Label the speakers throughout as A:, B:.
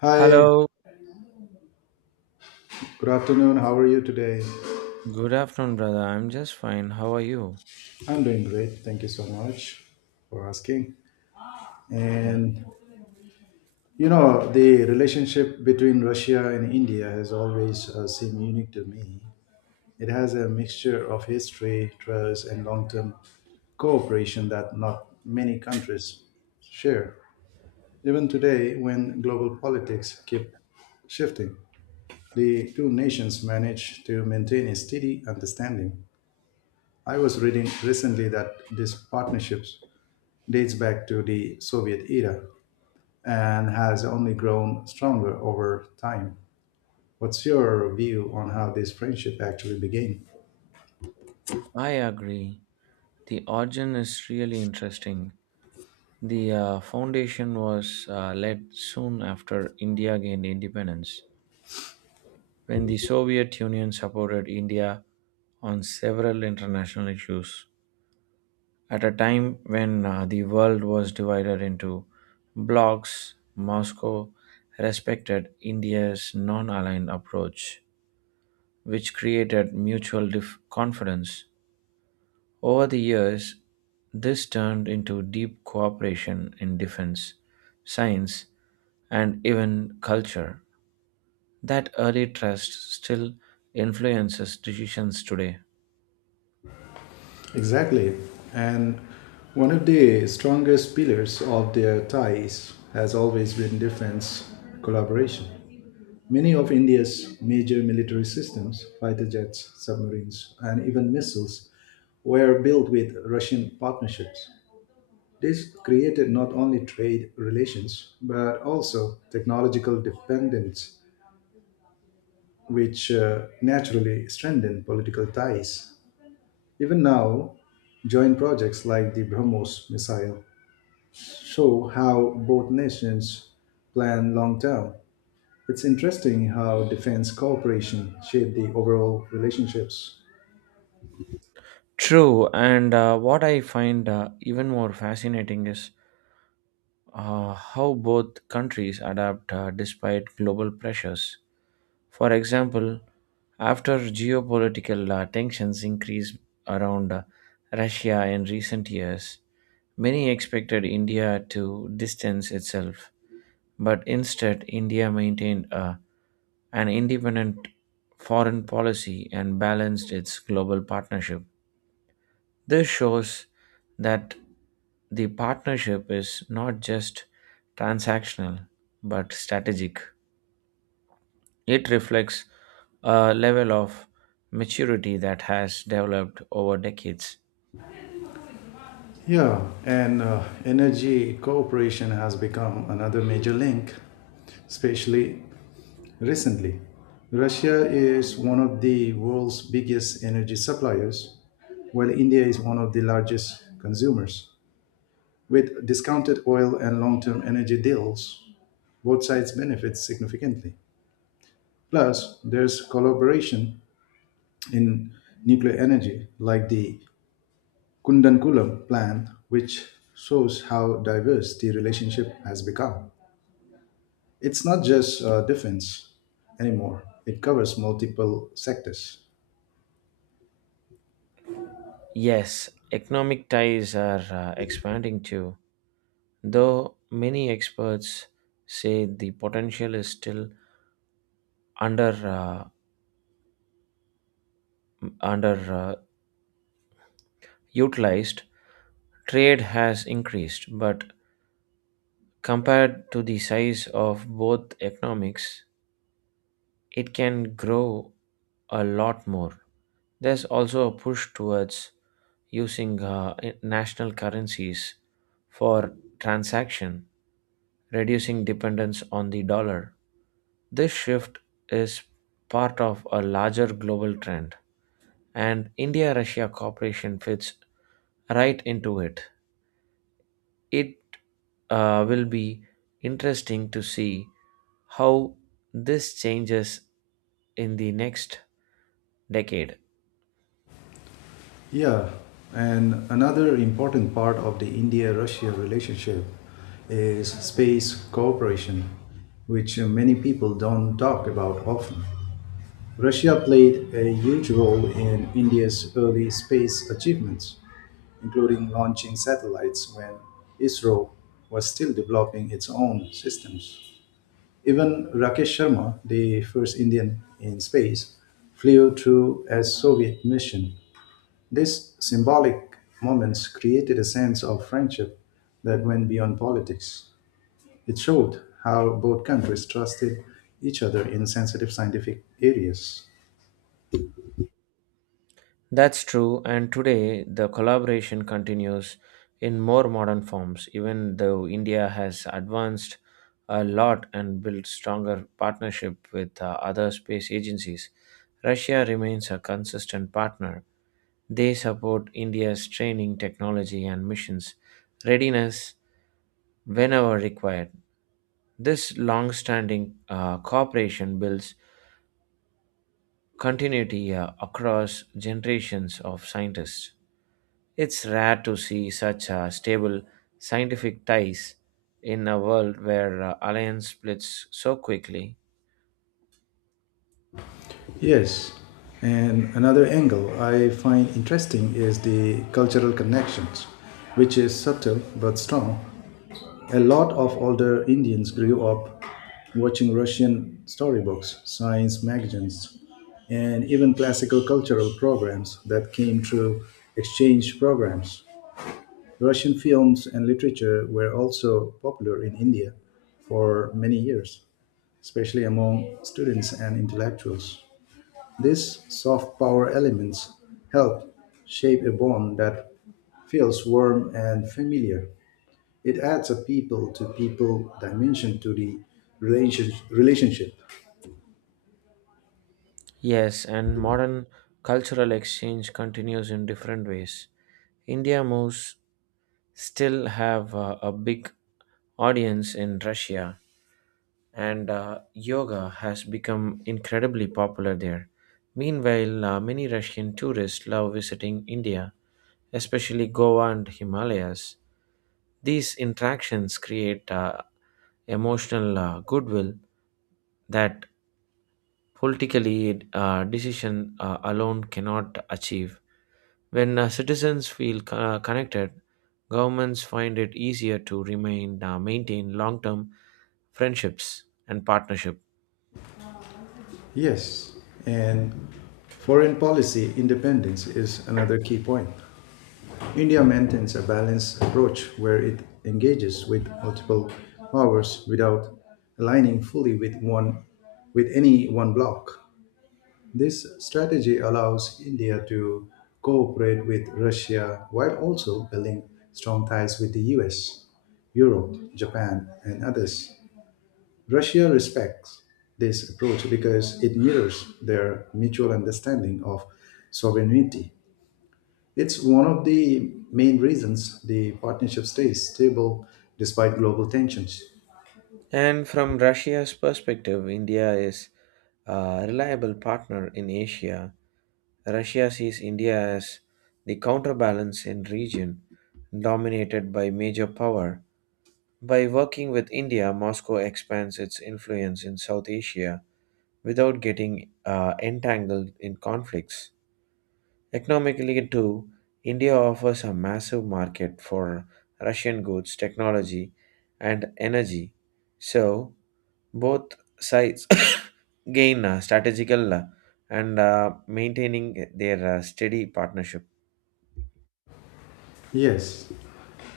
A: Hi,
B: Hello,
A: good afternoon. How are you today?
B: good afternoon, brother. I'm just fine. How are you?
A: I'm doing great. Thank you so much for asking.
B: Yeah.
A: And the relationship between Russia and India has always seemed unique to me. It has a mixture of history, trust, and long term cooperation that not many countries share. Even today, when global politics keep shifting, the two nations manage to maintain a steady understanding. I was reading recently that this partnerships dates back to the Soviet era and has only grown stronger over time. What's your view on how this friendship actually began?
B: I agree. The origin is really interesting. The foundation was laid soon after India gained independence, when the Soviet Union supported India on several international issues. At a time when the world was divided into blocs, Moscow respected India's non aligned approach which created mutual confidence. Over the years, this turned into deep cooperation in defense, science, and even culture. That early trust still influences decisions today.
A: Exactly. And one of the strongest pillars of their ties has always been defense collaboration. Many of India's major military systems, fighter jets, submarines, and even missiles, were built with Russian partnerships. This created not only trade relations but also technological dependence, which naturally strengthened political ties. Even now, joint projects like the BrahMos missile show how both nations plan long term. It's interesting how defense cooperation shaped the overall relationships.
B: True, and what I find even more fascinating is how both countries adapt despite global pressures. For example, after geopolitical tensions increased around Russia in recent years, many expected India to distance itself, but instead, India maintained an independent foreign policy and balanced its global partnership. This shows that the partnership is not just transactional but strategic. It reflects a level of maturity that has developed over decades.
A: Yeah, and energy cooperation has become another major link, especially recently. Russia is one of the world's biggest energy suppliers, while India is one of the largest consumers. With discounted oil and long term energy deals, both sides benefit significantly. Plus, there's collaboration in nuclear energy, like the Kundankulam plant, which shows how diverse the relationship has become. It's not just defense anymore, it covers multiple sectors.
B: Yes, economic ties are expanding too, though many experts say the potential is still under uh, under utilized. Trade has increased, but compared to the size of both economics, it can grow a lot more. There's also a push towards using national currencies for transaction, reducing dependence on the dollar. This shift is part of a larger global trend, and India Russia cooperation fits right into it. It will be interesting to see how this changes in the next decade.
A: Yeah, and another important part of the India Russia relationship is space cooperation, which many people don't talk about often. Russia played a huge role in India's early space achievements, including launching satellites when ISRO was still developing its own systems. Even Rakesh Sharma, the first Indian in space, flew through a Soviet mission. These symbolic moments created a sense of friendship that went beyond politics. It showed how both countries trusted each other in sensitive scientific areas.
B: That's true, and today the collaboration continues in more modern forms, even though India has advanced a lot and built stronger partnership with other space agencies. Russia remains a consistent partner. They support India's training, technology, and missions readiness whenever required. This long standing cooperation builds continuity across generations of scientists. It's rare to see such stable scientific ties in a world where alliance splits so quickly.
A: Yes, and another angle I find interesting is the cultural connections, which is subtle but strong. A lot of older Indians grew up watching Russian storybooks, science magazines, and even classical cultural programs that came through exchange programs. Russian films and literature were also popular in India for many years, especially among students and intellectuals. These soft power elements help shape a bond that feels warm and familiar. It adds a people to people dimension to the relationship.
B: Yes, and modern cultural exchange continues in different ways. India moves still have a big audience in Russia and yoga has become incredibly popular there. Meanwhile, many Russian tourists love visiting India, especially Goa and Himalayas. These interactions create emotional goodwill that politically decision alone cannot achieve. When citizens feel connected, governments find it easier to remain maintain long-term friendships and partnership.
A: Yes, and foreign policy independence is another key point. India maintains a balanced approach where it engages with multiple powers without aligning fully with any one bloc. This strategy allows India to cooperate with Russia while also building strong ties with the US, Europe, Japan, and others. Russia respects this approach because it mirrors their mutual understanding of sovereignty. It's one of the main reasons the partnership stays stable despite global tensions.
B: And from Russia's perspective, India is a reliable partner in Asia. Russia sees India as the counterbalance in region dominated by major power. By working with India, Moscow expands its influence in South Asia without getting entangled in conflicts. Economically, too, India offers a massive market for Russian goods, technology, and energy. So, both sides gain strategical and maintaining their steady partnership.
A: Yes,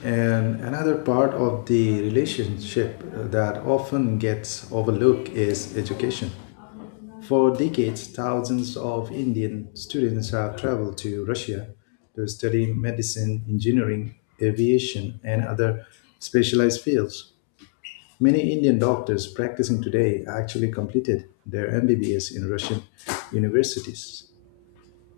A: and another part of the relationship that often gets overlooked is education. For decades, thousands of Indian students have traveled to Russia to study medicine, engineering, aviation, and other specialized fields. Many Indian doctors practicing today actually completed their MBBS in Russian universities.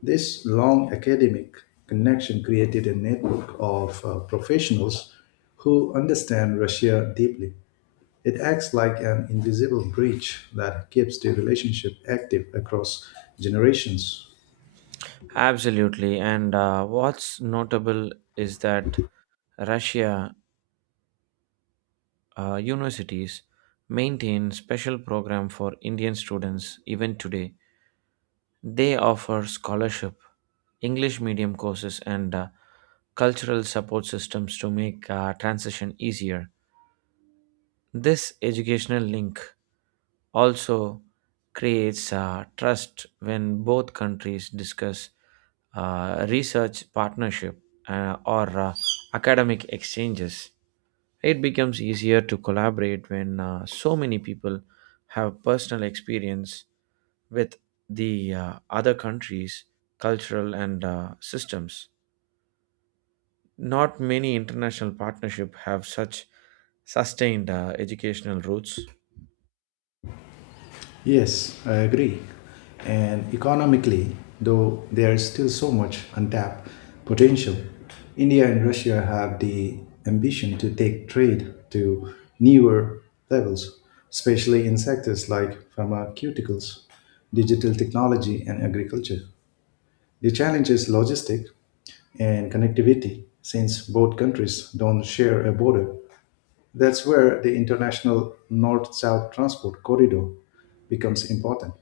A: This long academic connection created a network of professionals who understand Russia deeply. It acts like an invisible bridge that keeps the relationship active across generations.
B: Absolutely. And what's notable is that Russia universities maintain special program for Indian students even today. They offer scholarship, English medium courses, and cultural support systems to make transition easier. This educational link also creates trust when both countries discuss research partnership or academic exchanges. It becomes easier to collaborate when so many people have personal experience with the other countries, cultural and systems. Not many international partnership have such sustained educational roots.
A: Yes, I agree. And economically, though there is still so much untapped potential, India and Russia have the ambition to take trade to newer levels, especially in sectors like pharmaceuticals, digital technology, and agriculture. The challenge is logistic and connectivity, since both countries don't share a border. That's where the international north south transport corridor becomes important.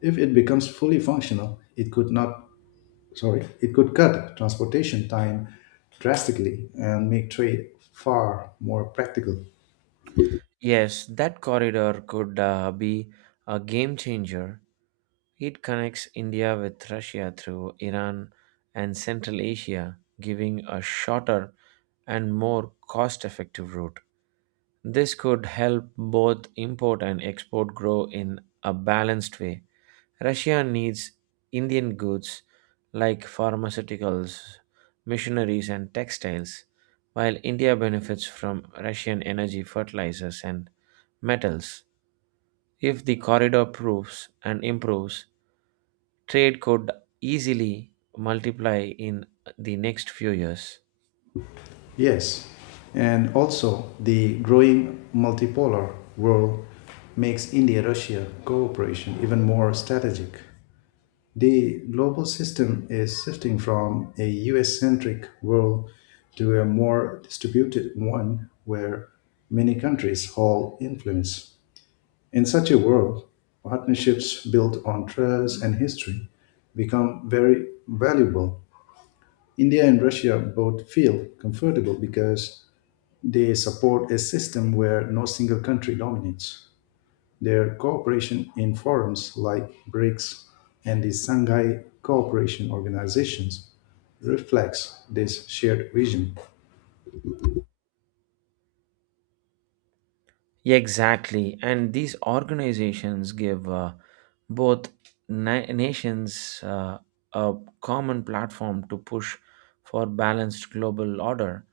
A: If it becomes fully functional, it could not, sorry, it could cut transportation time drastically and make trade far more practical.
B: Yes, that corridor could be a game changer. It connects India with Russia through Iran and Central Asia, giving a shorter and more cost effective route. This could help both import and export grow in a balanced way. Russia needs Indian goods like pharmaceuticals, machineries, and textiles, while India benefits from Russian energy, fertilizers, and metals. If the corridor proves and improves, trade could easily multiply in the next few years.
A: Yes, and also the growing multipolar world makes India Russia cooperation even more strategic. The global system is shifting from a US centric world to a more distributed one where many countries hold influence. In such a world, partnerships built on trust and history become very valuable. India and Russia both feel comfortable because they support a system where no single country dominates. Their cooperation in forums like BRICS and the Shanghai Cooperation Organizations reflects this shared vision.
B: Yeah, exactly. And these organizations give both nations a common platform to push for balanced global order.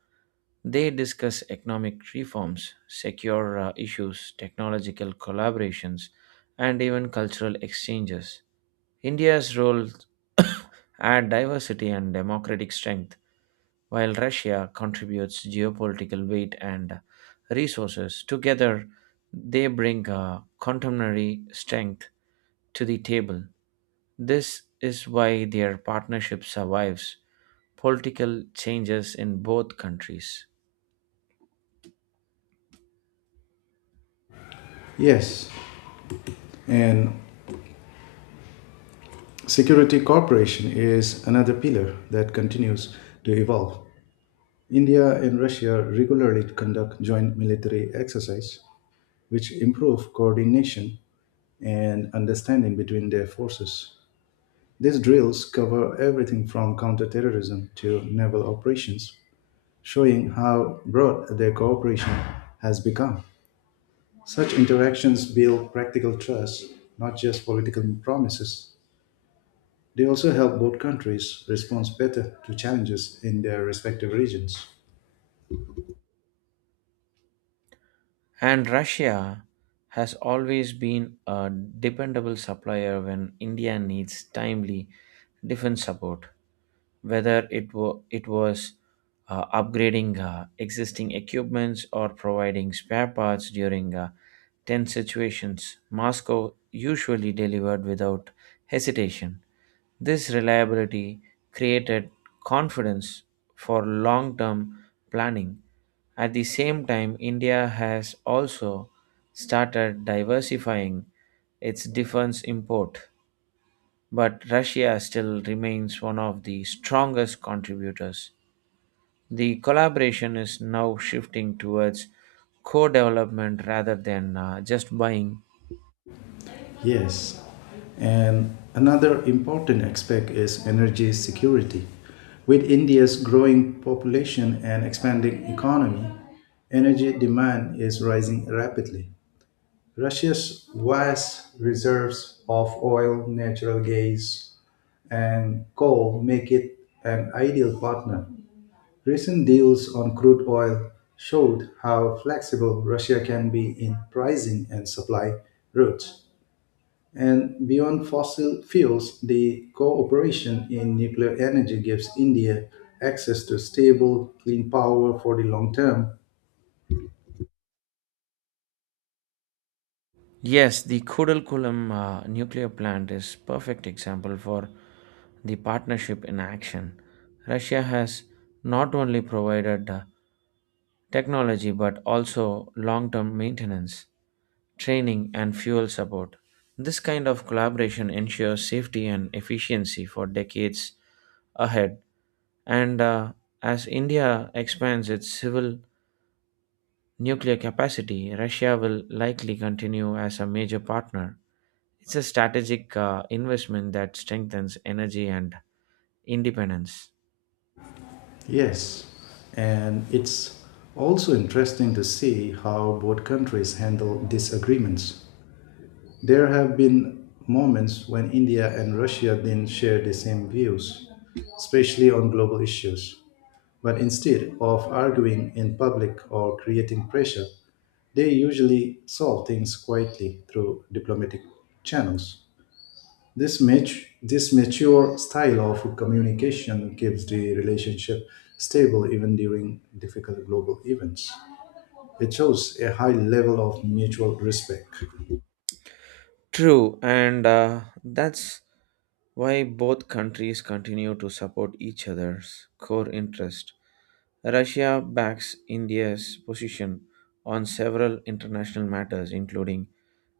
B: They discuss economic reforms, secure issues, technological collaborations, and even cultural exchanges. India's role add diversity and democratic strength, while Russia contributes geopolitical weight and resources. Together, they bring a contemporary strength to the table. This is why their partnership survives political changes in both countries.
A: Yes, and security cooperation is another pillar that continues to evolve. India and Russia regularly conduct joint military exercises, which improve coordination and understanding between their forces. These drills cover everything from counterterrorism to naval operations, showing how broad their cooperation has become. Such interactions build practical trust, not just political promises. They also help both countries respond better to challenges in their respective regions.
B: And Russia has always been a dependable supplier when India needs timely defense support, whether it was upgrading existing equipments or providing spare parts during tense situations. Moscow usually delivered without hesitation. This reliability created confidence for long term planning. At the same time, India has also started diversifying its defense import, but Russia still remains one of the strongest contributors. The collaboration is now shifting towards co development rather than just buying.
A: Yes. And another important aspect is energy security. With India's growing population and expanding economy, energy demand is rising rapidly. Russia's vast reserves of oil, natural gas, and coal make it an ideal partner. Recent deals on crude oil showed how flexible Russia can be in pricing and supply routes. And beyond fossil fuels, the cooperation in nuclear energy gives India access to stable, clean power for the long term.
B: Yes, the Kudalkulam nuclear plant is perfect example for the partnership in action. Russia has not only provided technology, but also long term maintenance, training, and fuel support. This kind of collaboration ensures safety and efficiency for decades ahead. And as India expands its civil nuclear capacity, Russia will likely continue as a major partner. It's a strategic investment that strengthens energy and independence.
A: Yes, and it's also interesting to see how both countries handle disagreements. There have been moments when India and Russia didn't share the same views, especially on global issues. But instead of arguing in public or creating pressure, they usually solve things quietly through diplomatic channels. This mature style of communication keeps the relationship stable even during difficult global events. It shows a high level of mutual respect.
B: True, and that's why both countries continue to support each other's core interest. Russia backs India's position on several international matters, including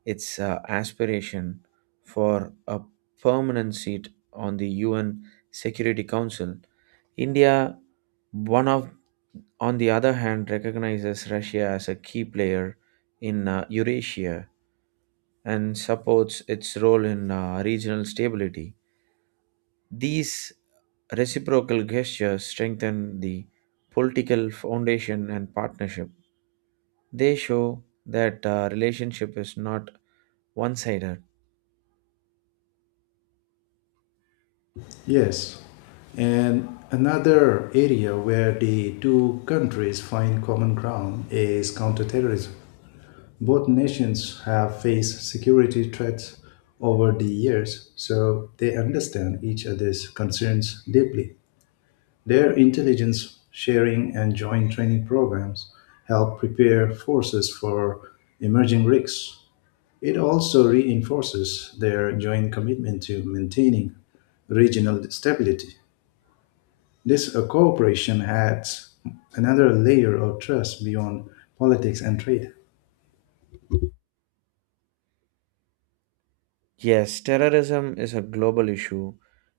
B: its aspiration for a permanent seat on the UN Security Council. India, one of, on the other hand, recognizes Russia as a key player in Eurasia and supports its role in regional stability. These reciprocal gestures strengthen the political foundation and partnership. They show that relationship is not one-sided.
A: Yes, and another area where the two countries find common ground is counterterrorism. Both nations have faced security threats over the years, so they understand each other's concerns deeply. Their intelligence sharing and joint training programs help prepare forces for emerging risks. It also reinforces their joint commitment to maintaining regional stability. This cooperation adds another layer of trust beyond politics and trade.
B: Yes, terrorism is a global issue,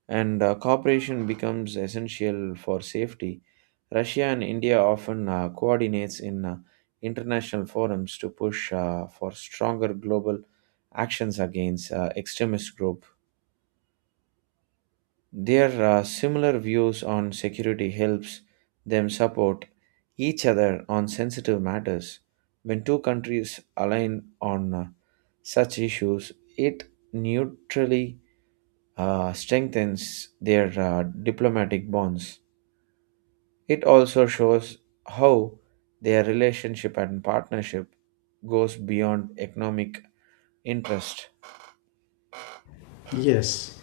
B: and cooperation becomes essential for safety. Russia and India often coordinates in international forums to push for stronger global actions against extremist group. Their similar views on security helps them support each other on sensitive matters. When two countries align on such issues, it neutrally strengthens their diplomatic bonds. It also shows how their relationship and partnership goes beyond economic interest.
A: Yes.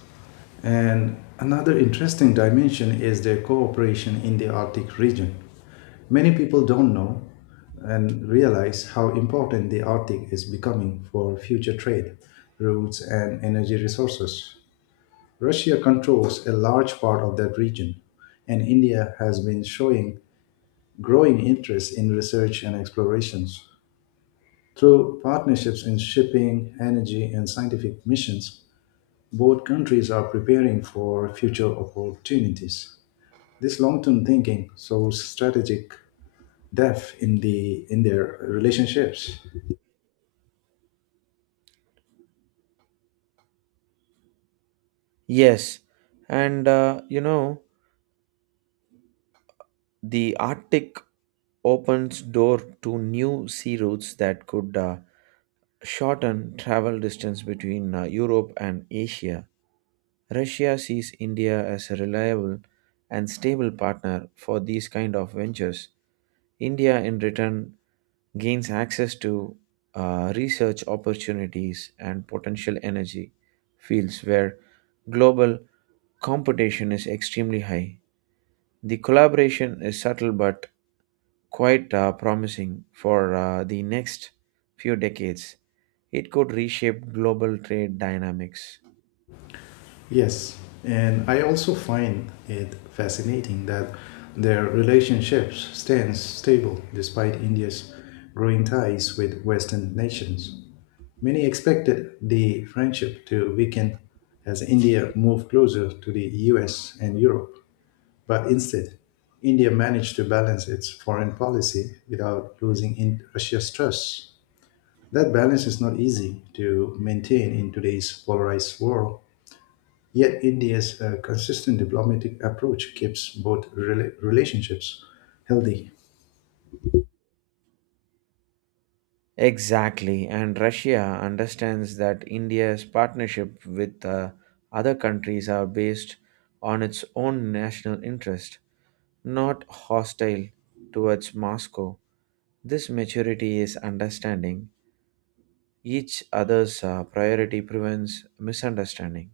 A: And another interesting dimension is their cooperation in the Arctic region. Many people don't know and realize how important the Arctic is becoming for future trade routes and energy resources. Russia controls a large part of that region, and India has been showing growing interest in research and explorations. Through partnerships in shipping, energy, and scientific missions, both countries are preparing for future opportunities. This long-term thinking so strategic depth in their relationships.
B: Yes, and the Arctic opens door to new sea routes that could shorten travel distance between Europe and Asia. Russia sees India as a reliable and stable partner for these kind of ventures. India in return gains access to research opportunities and potential energy fields where global competition is extremely high. The collaboration is subtle but quite promising for the next few decades. It could reshape global trade dynamics.
A: Yes, and I also find it fascinating that their relationships stands stable despite India's growing ties with western nations. Many expected the friendship to weaken as India moved closer to the US and Europe, but instead, India managed to balance its foreign policy without losing in Russia's trust. That balance is not easy to maintain in today's polarized world, yet India's consistent diplomatic approach keeps both relationships healthy.
B: Exactly, and Russia understands that India's partnership with other countries are based on its own national interest, not hostile towards Moscow. This maturity is understanding each other's priority prevents misunderstanding.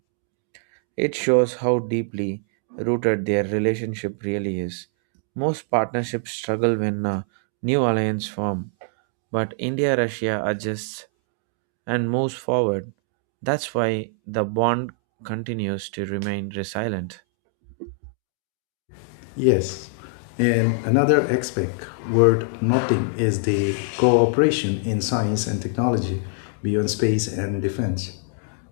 B: It shows how deeply rooted their relationship really is. Most partnerships struggle when a new alliance forms, but India Russia adjusts and moves forward. That's why the bond continues to remain resilient.
A: Yes. And another aspect worth noting is the cooperation in science and technology beyond space and defense.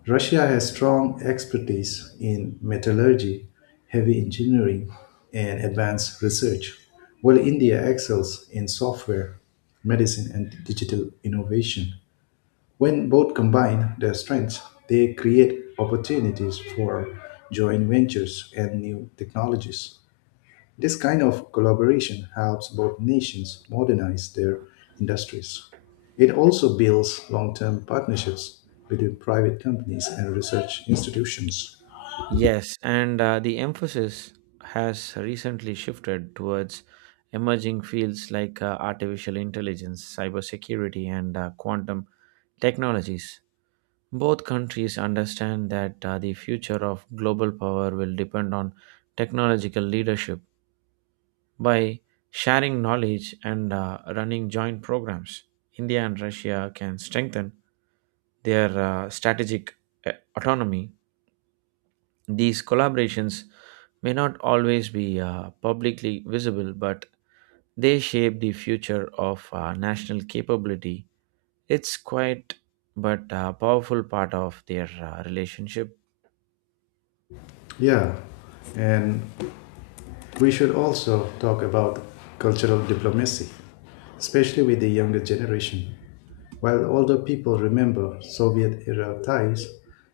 A: Russia has strong expertise in metallurgy, heavy engineering, and advanced research, while India excels in software, medicine, and digital innovation. When both combine their strengths, they create opportunities for joint ventures and new technologies. This kind of collaboration helps both nations modernize their industries. It also builds long term partnerships between private companies and research institutions.
B: Yes, and the emphasis has recently shifted towards emerging fields like artificial intelligence, cybersecurity, and quantum technologies. Both countries understand that the future of global power will depend on technological leadership by sharing knowledge and running joint programs. India and Russia can strengthen their strategic uh, autonomy. These collaborations may not always be publicly visible, but they shape the future of national capability. It's quite but a powerful part of their relationship.
A: Yeah, and we should also talk about cultural diplomacy, especially with the younger generation. While older people remember Soviet era ties,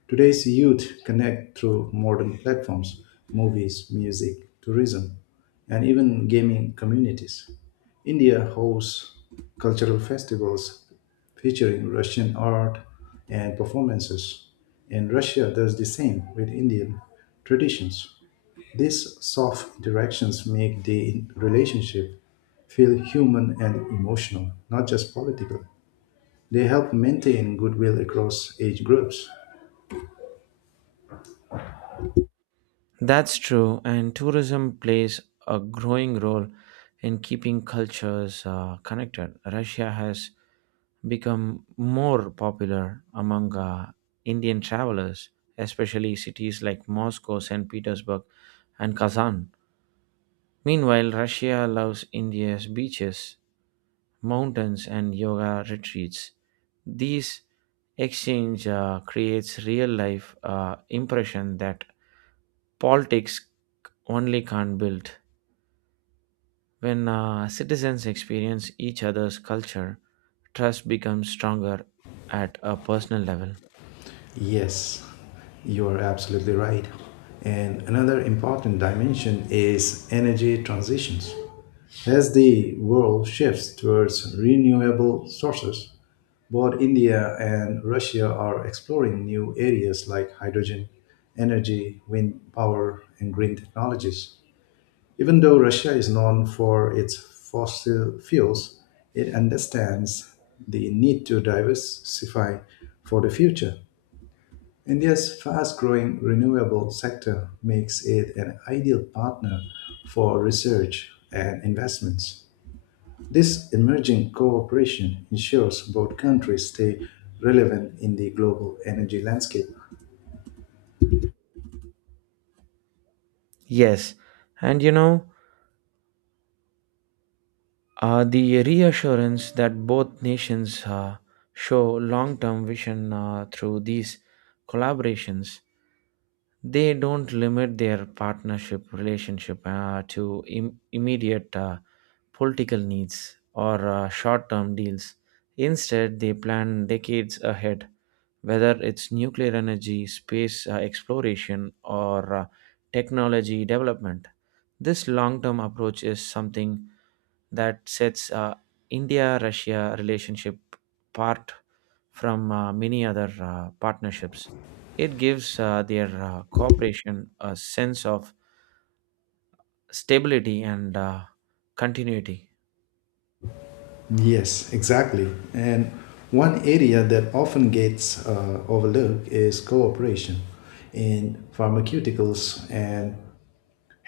A: today's youth connect through modern platforms, movies, music, tourism, and even gaming communities. India hosts cultural festivals featuring Russian art and performances, and Russia does the same with Indian traditions. These soft interactions make the relationship feel human and emotional, not just political. They help maintain goodwill across age groups.
B: That's true, and tourism plays a growing role in keeping cultures connected. Russia has become more popular among Indian travelers, especially cities like Moscow, St. Petersburg, and Kazan. Meanwhile, Russia loves India's beaches, mountains, and yoga retreats. These exchange creates real life impression that politics only can't build. When citizens experience each other's culture, trust becomes stronger at a personal level.
A: Yes, you are absolutely right. And another important dimension is energy transitions. As the world shifts towards renewable sources, both India and Russia are exploring new areas like hydrogen energy, wind power, and green technologies. Even though Russia is known for its fossil fuels, it understands the need to diversify for the future. India's fast growing renewable sector makes it an ideal partner for research and investments. This emerging cooperation ensures both countries stay relevant in the global energy landscape.
B: Yes, and you know, the reassurance that both nations show long term vision through these collaborations. They don't limit their partnership relationship to Im- immediate political needs or short term deals. Instead, they plan decades ahead, whether it's nuclear energy, space exploration, or technology development. This long term approach is something that sets India Russia relationship apart from many other partnerships. It gives their cooperation a sense of stability and continuity.
A: Yes, exactly. And one area that often gets overlooked is cooperation in pharmaceuticals and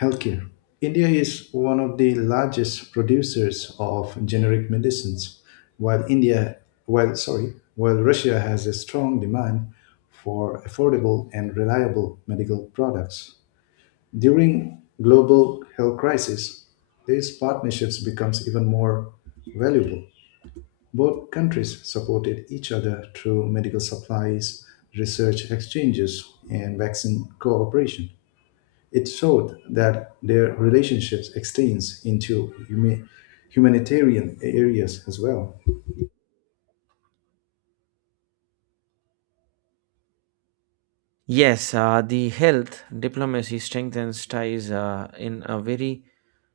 A: healthcare. India is one of the largest producers of generic medicines, while while Russia has a strong demand for affordable and reliable medical products. During global health crisis, these partnerships becomes even more valuable. Both countries supported each other through medical supplies, research exchanges, and vaccine cooperation. It showed that their relationships extends into humanitarian areas as well.
B: Yes, the health diplomacy strengthens ties in a very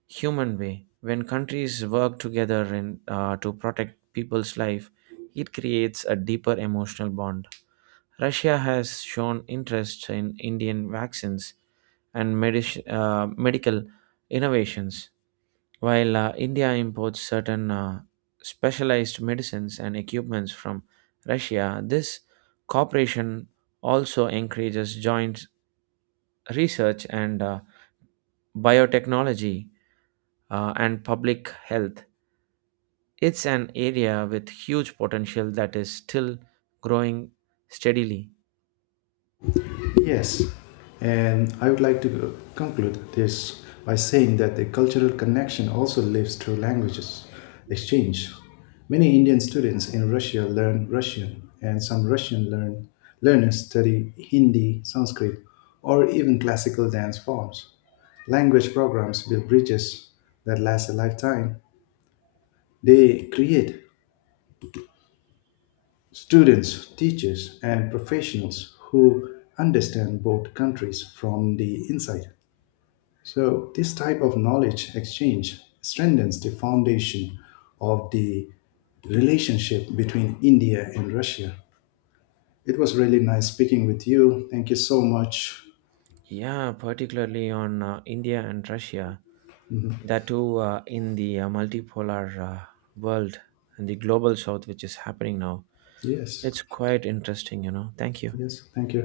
B: human way. When countries work together to protect people's life, it creates a deeper emotional bond. Russia has shown interest in Indian vaccines and medical innovations, while India imports certain specialized medicines and equipments from Russia. This cooperation also encourages joint research and biotechnology and public health. It's an area with huge potential that is still growing steadily.
A: Yes, and I would like to conclude this by saying that the cultural connection also lives through languages exchange. Many Indian students in Russia learn Russian, and some learners study Hindi, Sanskrit, or even classical dance forms. Language programs build bridges that last a lifetime. They create students, teachers, and professionals who understand both countries from the inside. So, this type of knowledge exchange strengthens the foundation of the relationship between India and Russia. It was really nice speaking with you. Thank you so much.
B: Yeah, particularly on India and Russia. That too in the multipolar world and the global south, which is happening now.
A: Yes,
B: It's quite interesting, you know. Thank you.
A: yes, thank you.